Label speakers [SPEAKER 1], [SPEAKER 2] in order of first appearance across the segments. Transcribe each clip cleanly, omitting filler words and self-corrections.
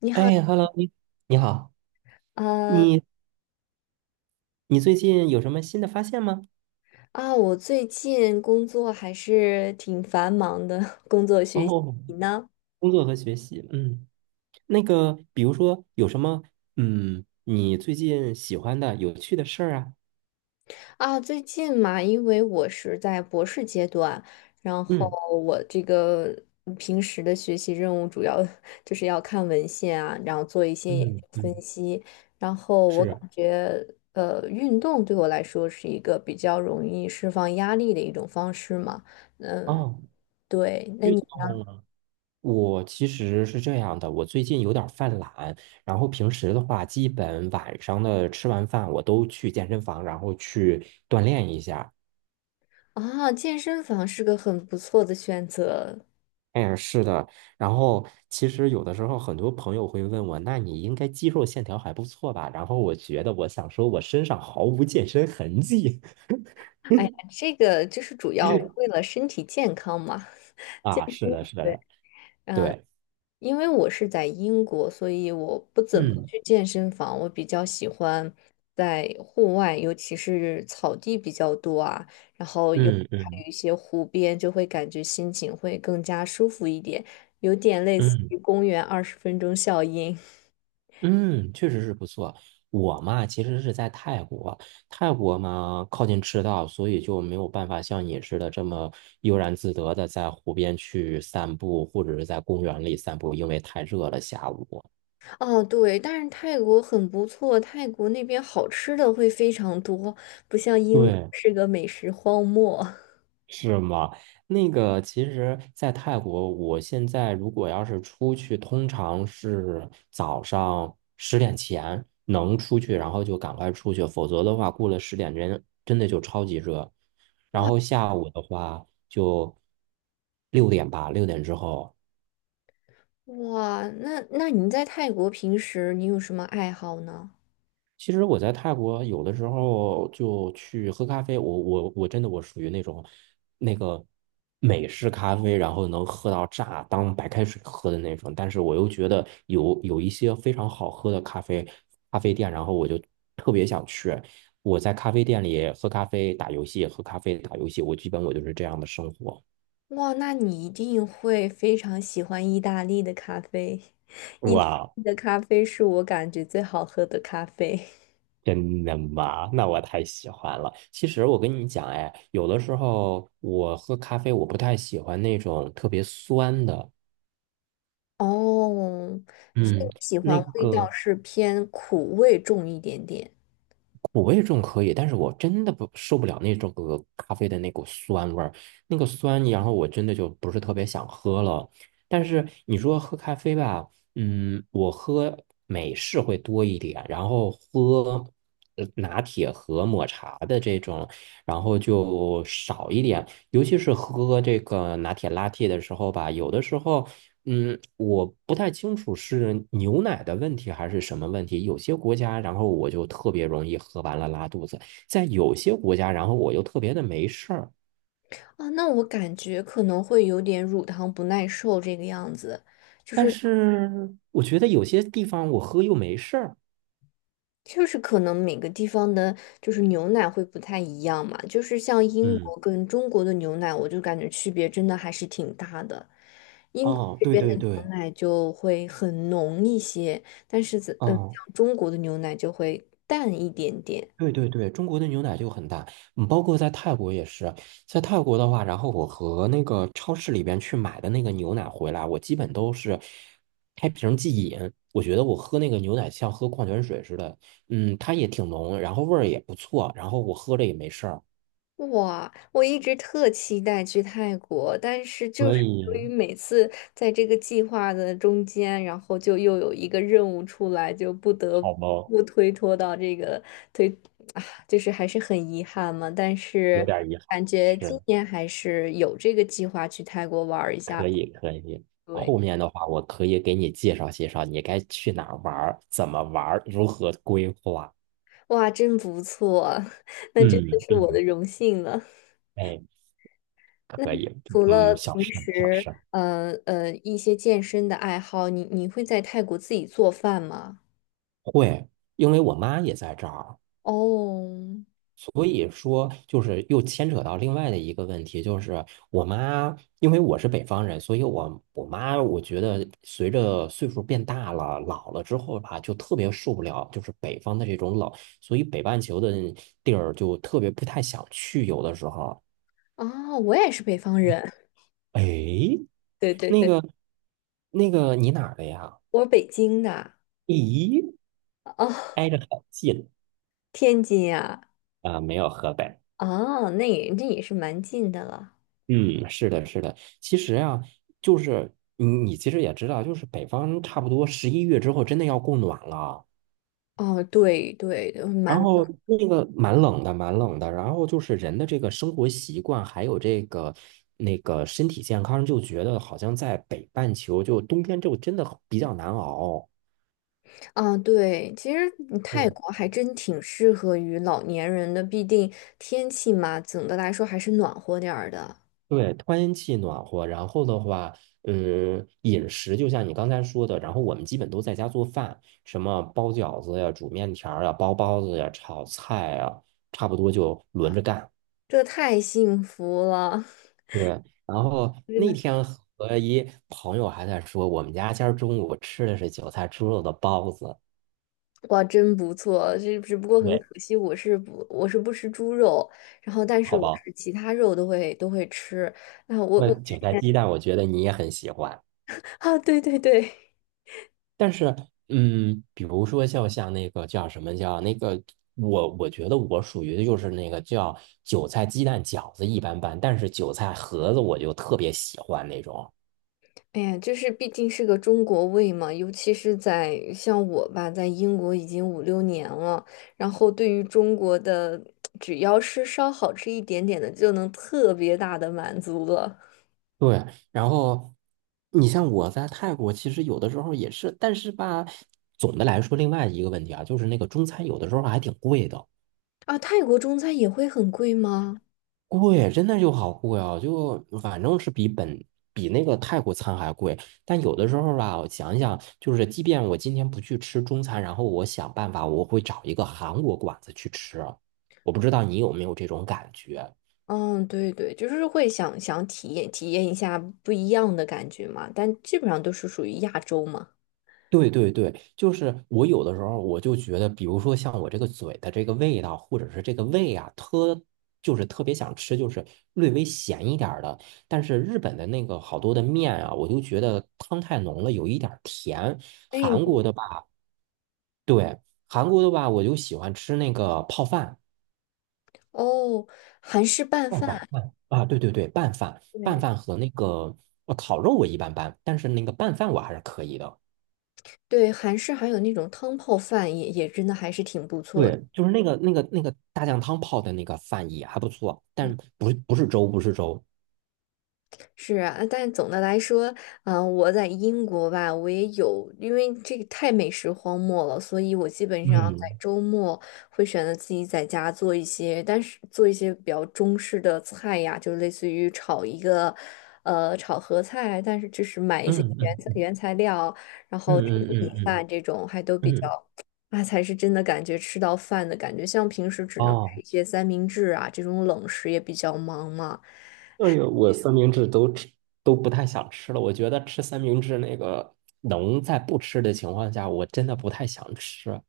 [SPEAKER 1] 你好，
[SPEAKER 2] 哎，Hello，你好，
[SPEAKER 1] 呃
[SPEAKER 2] 你你最近有什么新的发现吗？
[SPEAKER 1] 啊，我最近工作还是挺繁忙的，工作学习。
[SPEAKER 2] 哦，
[SPEAKER 1] 你呢？
[SPEAKER 2] 工作和学习，嗯，那个，比如说有什么，嗯，你最近喜欢的、有趣的事儿啊？
[SPEAKER 1] 啊，最近嘛，因为我是在博士阶段，然后
[SPEAKER 2] 嗯
[SPEAKER 1] 我这个平时的学习任务主要 就是要看文献啊，然后做一些研究
[SPEAKER 2] 嗯
[SPEAKER 1] 分
[SPEAKER 2] 嗯，
[SPEAKER 1] 析，然后我感
[SPEAKER 2] 是。
[SPEAKER 1] 觉。运动对我来说是一个比较容易释放压力的一种方式嘛。嗯，
[SPEAKER 2] 哦，
[SPEAKER 1] 对，那
[SPEAKER 2] 运
[SPEAKER 1] 你？
[SPEAKER 2] 动啊，我其实是这样的，我最近有点儿犯懒，然后平时的话，基本晚上的吃完饭，我都去健身房，然后去锻炼一下。
[SPEAKER 1] 啊，健身房是个很不错的选择。
[SPEAKER 2] 哎，是的，然后其实有的时候很多朋友会问我，那你应该肌肉线条还不错吧？然后我觉得我想说，我身上毫无健身痕迹。
[SPEAKER 1] 哎呀，这个就是主要为 了身体健康嘛，健
[SPEAKER 2] 啊，
[SPEAKER 1] 身。
[SPEAKER 2] 是的，是
[SPEAKER 1] 对，
[SPEAKER 2] 的，对，
[SPEAKER 1] 因为我是在英国，所以我不怎么
[SPEAKER 2] 嗯
[SPEAKER 1] 去健身房，我比较喜欢在户外，尤其是草地比较多啊，然后
[SPEAKER 2] 嗯
[SPEAKER 1] 还有
[SPEAKER 2] 嗯
[SPEAKER 1] 一些湖边，就会感觉心情会更加舒服一点，有点类似
[SPEAKER 2] 嗯
[SPEAKER 1] 于公园20分钟效应。
[SPEAKER 2] 嗯，确实是不错。我嘛，其实是在泰国，泰国嘛靠近赤道，所以就没有办法像你似的这么悠然自得的在湖边去散步，或者是在公园里散步，因为太热了，下午。
[SPEAKER 1] 哦，对，但是泰国很不错，泰国那边好吃的会非常多，不像英国
[SPEAKER 2] 对，
[SPEAKER 1] 是个美食荒漠。
[SPEAKER 2] 是吗？那个，其实，在泰国，我现在如果要是出去，通常是早上十点前能出去，然后就赶快出去，否则的话，过了十点真的就超级热。然
[SPEAKER 1] 哇，
[SPEAKER 2] 后下午的话，就六点吧，六点之后。
[SPEAKER 1] 那你在泰国平时你有什么爱好呢？
[SPEAKER 2] 其实我在泰国有的时候就去喝咖啡，我真的，我属于那种，那个美式咖啡，然后能喝到炸，当白开水喝的那种。但是我又觉得有一些非常好喝的咖啡店，然后我就特别想去。我在咖啡店里喝咖啡、打游戏，喝咖啡、打游戏，我基本我就是这样的生活。
[SPEAKER 1] 哇，那你一定会非常喜欢意大利的咖啡，意大
[SPEAKER 2] 哇，
[SPEAKER 1] 利的咖啡是我感觉最好喝的咖啡。
[SPEAKER 2] 真的吗？那我太喜欢了。其实我跟你讲，哎，有的时候我喝咖啡，我不太喜欢那种特别酸的。
[SPEAKER 1] 哦，所以
[SPEAKER 2] 嗯，
[SPEAKER 1] 你喜欢
[SPEAKER 2] 那
[SPEAKER 1] 味道
[SPEAKER 2] 个
[SPEAKER 1] 是偏苦味重一点点。
[SPEAKER 2] 苦味种可以，但是我真的不受不了那种个咖啡的那股酸味儿，那个酸，然后我真的就不是特别想喝了。但是你说喝咖啡吧，嗯，我喝美式会多一点，然后喝拿铁和抹茶的这种，然后就少一点。尤其是喝这个拿铁拉 a 的时候吧，有的时候嗯，我不太清楚是牛奶的问题还是什么问题。有些国家，然后我就特别容易喝完了拉肚子；在有些国家，然后我又特别的没事儿。
[SPEAKER 1] 啊，那我感觉可能会有点乳糖不耐受这个样子，
[SPEAKER 2] 但是我觉得有些地方我喝又没事儿。
[SPEAKER 1] 就是可能每个地方的，就是牛奶会不太一样嘛，就是像英
[SPEAKER 2] 嗯，
[SPEAKER 1] 国跟中国的牛奶，我就感觉区别真的还是挺大的。英国
[SPEAKER 2] 哦，
[SPEAKER 1] 这
[SPEAKER 2] 对
[SPEAKER 1] 边的
[SPEAKER 2] 对
[SPEAKER 1] 牛
[SPEAKER 2] 对，
[SPEAKER 1] 奶就会很浓一些，但是在
[SPEAKER 2] 哦。
[SPEAKER 1] 像中国的牛奶就会淡一点点。
[SPEAKER 2] 对对对，中国的牛奶就很大，嗯，包括在泰国也是，在泰国的话，然后我和那个超市里边去买的那个牛奶回来，我基本都是开瓶即饮。我觉得我喝那个牛奶像喝矿泉水似的，嗯，它也挺浓，然后味儿也不错，然后我喝着也没事儿。
[SPEAKER 1] 哇，我一直特期待去泰国，但是就
[SPEAKER 2] 所
[SPEAKER 1] 是
[SPEAKER 2] 以，
[SPEAKER 1] 由于每次在这个计划的中间，然后就又有一个任务出来，就不得
[SPEAKER 2] 好吗？
[SPEAKER 1] 不推脱到这个推，啊，就是还是很遗憾嘛。但
[SPEAKER 2] 有
[SPEAKER 1] 是
[SPEAKER 2] 点遗憾，
[SPEAKER 1] 感觉今
[SPEAKER 2] 是
[SPEAKER 1] 年还是有这个计划去泰国玩儿一下。
[SPEAKER 2] 可以可以。
[SPEAKER 1] 对，
[SPEAKER 2] 后面的话，我可以给你介绍介绍，你该去哪儿玩儿，怎么玩儿，如何规划。
[SPEAKER 1] 哇，真不错，那真的
[SPEAKER 2] 嗯嗯。
[SPEAKER 1] 是我的
[SPEAKER 2] 嗯，
[SPEAKER 1] 荣幸了。
[SPEAKER 2] 哎，
[SPEAKER 1] 那
[SPEAKER 2] 可
[SPEAKER 1] 你
[SPEAKER 2] 以，
[SPEAKER 1] 除了
[SPEAKER 2] 嗯，小
[SPEAKER 1] 平
[SPEAKER 2] 事小
[SPEAKER 1] 时
[SPEAKER 2] 事。
[SPEAKER 1] 一些健身的爱好，你会在泰国自己做饭吗？
[SPEAKER 2] 对，因为我妈也在这儿，
[SPEAKER 1] 哦，
[SPEAKER 2] 所以说就是又牵扯到另外的一个问题，就是我妈，因为我是北方人，所以我妈，我觉得随着岁数变大了，老了之后吧，就特别受不了，就是北方的这种冷，所以北半球的地儿就特别不太想去，有的时候。
[SPEAKER 1] 啊，我也是北方人，
[SPEAKER 2] 哎，
[SPEAKER 1] 对对
[SPEAKER 2] 那
[SPEAKER 1] 对，
[SPEAKER 2] 个那个，你哪儿的呀？
[SPEAKER 1] 我是北京的，
[SPEAKER 2] 咦，
[SPEAKER 1] 哦，
[SPEAKER 2] 挨着很近
[SPEAKER 1] 天津呀，
[SPEAKER 2] 啊，没有河北。
[SPEAKER 1] 啊，那也是蛮近的了。
[SPEAKER 2] 嗯，是的，是的。其实啊，就是你其实也知道，就是北方差不多11月之后真的要供暖了，
[SPEAKER 1] 哦，对对，
[SPEAKER 2] 然后那个蛮冷的，蛮冷的。然后就是人的这个生活习惯，还有这个那个身体健康，就觉得好像在北半球就冬天就真的比较难熬。
[SPEAKER 1] 啊，对，其实泰
[SPEAKER 2] 对。
[SPEAKER 1] 国还真挺适合于老年人的，毕竟天气嘛，总的来说还是暖和点儿的，
[SPEAKER 2] 对，天气暖和，然后的话，嗯，饮食就像你刚才说的，然后我们基本都在家做饭，什么包饺子呀、煮面条儿呀、包包子呀、炒菜呀，差不多就轮着干。
[SPEAKER 1] 这太幸福了，
[SPEAKER 2] 对，然后
[SPEAKER 1] 真
[SPEAKER 2] 那
[SPEAKER 1] 的。
[SPEAKER 2] 天和一朋友还在说，我们家今儿中午吃的是韭菜猪肉的包子，
[SPEAKER 1] 哇，真不错，这只不过很
[SPEAKER 2] 对，
[SPEAKER 1] 可惜，我是不吃猪肉，然后但是
[SPEAKER 2] 好
[SPEAKER 1] 我
[SPEAKER 2] 包，
[SPEAKER 1] 是其他肉都会吃。啊，我
[SPEAKER 2] 那
[SPEAKER 1] 我
[SPEAKER 2] 韭菜鸡蛋，我觉得你也很喜欢。
[SPEAKER 1] 啊，对对对，
[SPEAKER 2] 但是，嗯，比如说像那个叫什么叫那个，我觉得我属于的就是那个叫韭菜鸡蛋饺子一般般，但是韭菜盒子我就特别喜欢那种。
[SPEAKER 1] 哎呀，就是毕竟是个中国胃嘛，尤其是在像我吧，在英国已经五六年了，然后对于中国的，只要是稍好吃一点点的，就能特别大的满足了。
[SPEAKER 2] 对，然后你像我在泰国，其实有的时候也是，但是吧，总的来说，另外一个问题啊，就是那个中餐有的时候还挺贵的。
[SPEAKER 1] 啊，泰国中餐也会很贵吗？
[SPEAKER 2] 贵，真的就好贵哦，就反正是比那个泰国餐还贵。但有的时候吧，我想一想，就是即便我今天不去吃中餐，然后我想办法，我会找一个韩国馆子去吃啊。我不知道你有没有这种感觉。
[SPEAKER 1] 嗯，对对，就是会想想体验体验一下不一样的感觉嘛，但基本上都是属于亚洲嘛。
[SPEAKER 2] 对对对，就是我有的时候我就觉得，比如说像我这个嘴的这个味道，或者是这个胃啊，就是特别想吃，就是略微咸一点儿的。但是日本的那个好多的面啊，我就觉得汤太浓了，有一点儿甜。
[SPEAKER 1] 哎，
[SPEAKER 2] 韩国的吧，对，韩国的吧，我就喜欢吃那个泡饭，
[SPEAKER 1] 哦，韩式拌
[SPEAKER 2] 拌饭
[SPEAKER 1] 饭，
[SPEAKER 2] 拌啊，对对对，拌饭拌
[SPEAKER 1] 对
[SPEAKER 2] 饭和那个烤肉我一般般，但是那个拌饭我还是可以的。
[SPEAKER 1] 对，韩式还有那种汤泡饭也真的还是挺不错的。
[SPEAKER 2] 对，就是那个大酱汤泡的那个饭也还不错，但不是粥，不是粥。
[SPEAKER 1] 是啊，但总的来说，我在英国吧，我也有，因为这个太美食荒漠了，所以我基本上在
[SPEAKER 2] 嗯
[SPEAKER 1] 周末会选择自己在家做一些，但是做一些比较中式的菜呀，就类似于炒一个，炒合菜，但是就是买一些
[SPEAKER 2] 嗯
[SPEAKER 1] 原
[SPEAKER 2] 嗯
[SPEAKER 1] 材
[SPEAKER 2] 嗯
[SPEAKER 1] 原材料，然
[SPEAKER 2] 嗯
[SPEAKER 1] 后吃米饭
[SPEAKER 2] 嗯
[SPEAKER 1] 这种还都
[SPEAKER 2] 嗯
[SPEAKER 1] 比
[SPEAKER 2] 嗯。
[SPEAKER 1] 较。那才是真的感觉吃到饭的感觉，像平时只能吃
[SPEAKER 2] 哦，
[SPEAKER 1] 一些三明治啊，这种冷食也比较忙嘛。
[SPEAKER 2] 对，我三明治都吃都不太想吃了。我觉得吃三明治那个能在不吃的情况下，我真的不太想吃。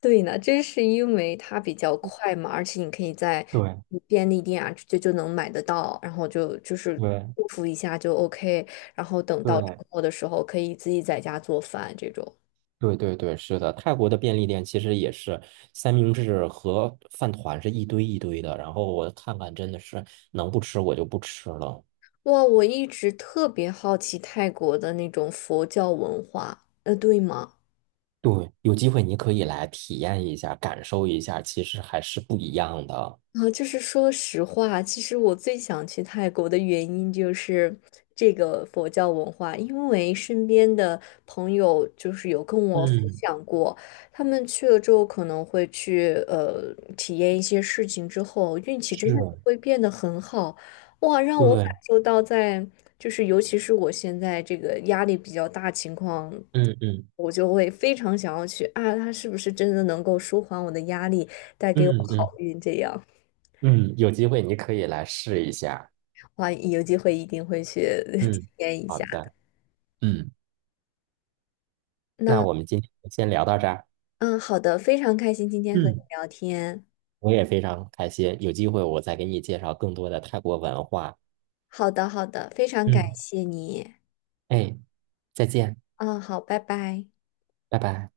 [SPEAKER 1] 对呢，这是因为它比较快嘛，而且你可以在
[SPEAKER 2] 对
[SPEAKER 1] 便利店啊就能买得到，然后就是
[SPEAKER 2] 对
[SPEAKER 1] 祝福一下就 OK,然后等到周
[SPEAKER 2] 对
[SPEAKER 1] 末的时候可以自己在家做饭这种。
[SPEAKER 2] 对对对，是的，泰国的便利店其实也是三明治和饭团是一堆一堆的，然后我看看真的是能不吃我就不吃了。
[SPEAKER 1] 哇，我一直特别好奇泰国的那种佛教文化，对吗？
[SPEAKER 2] 对，有机会你可以来体验一下，感受一下，其实还是不一样的。
[SPEAKER 1] 啊，就是说实话，其实我最想去泰国的原因就是这个佛教文化，因为身边的朋友就是有跟我分
[SPEAKER 2] 嗯，
[SPEAKER 1] 享过，他们去了之后可能会去体验一些事情之后，运气真的
[SPEAKER 2] 是，
[SPEAKER 1] 会变得很好，哇，让我感
[SPEAKER 2] 对，
[SPEAKER 1] 受到在就是尤其是我现在这个压力比较大情况。
[SPEAKER 2] 嗯嗯
[SPEAKER 1] 我就会非常想要去啊，他是不是真的能够舒缓我的压力，带给我
[SPEAKER 2] 嗯
[SPEAKER 1] 好
[SPEAKER 2] 嗯
[SPEAKER 1] 运这样。
[SPEAKER 2] 嗯，有机会你可以来试一下。
[SPEAKER 1] 哇，有机会一定会去 体
[SPEAKER 2] 嗯，
[SPEAKER 1] 验一
[SPEAKER 2] 好
[SPEAKER 1] 下。
[SPEAKER 2] 的，嗯，那
[SPEAKER 1] 那
[SPEAKER 2] 我们今天就先聊到这儿。
[SPEAKER 1] 嗯，好的，非常开心今天和你
[SPEAKER 2] 嗯，
[SPEAKER 1] 聊天。
[SPEAKER 2] 我也非常开心，有机会我再给你介绍更多的泰国文化。
[SPEAKER 1] 好的，好的，非常感
[SPEAKER 2] 嗯，
[SPEAKER 1] 谢你。
[SPEAKER 2] 哎，再见，
[SPEAKER 1] 嗯，好，拜拜。
[SPEAKER 2] 拜拜。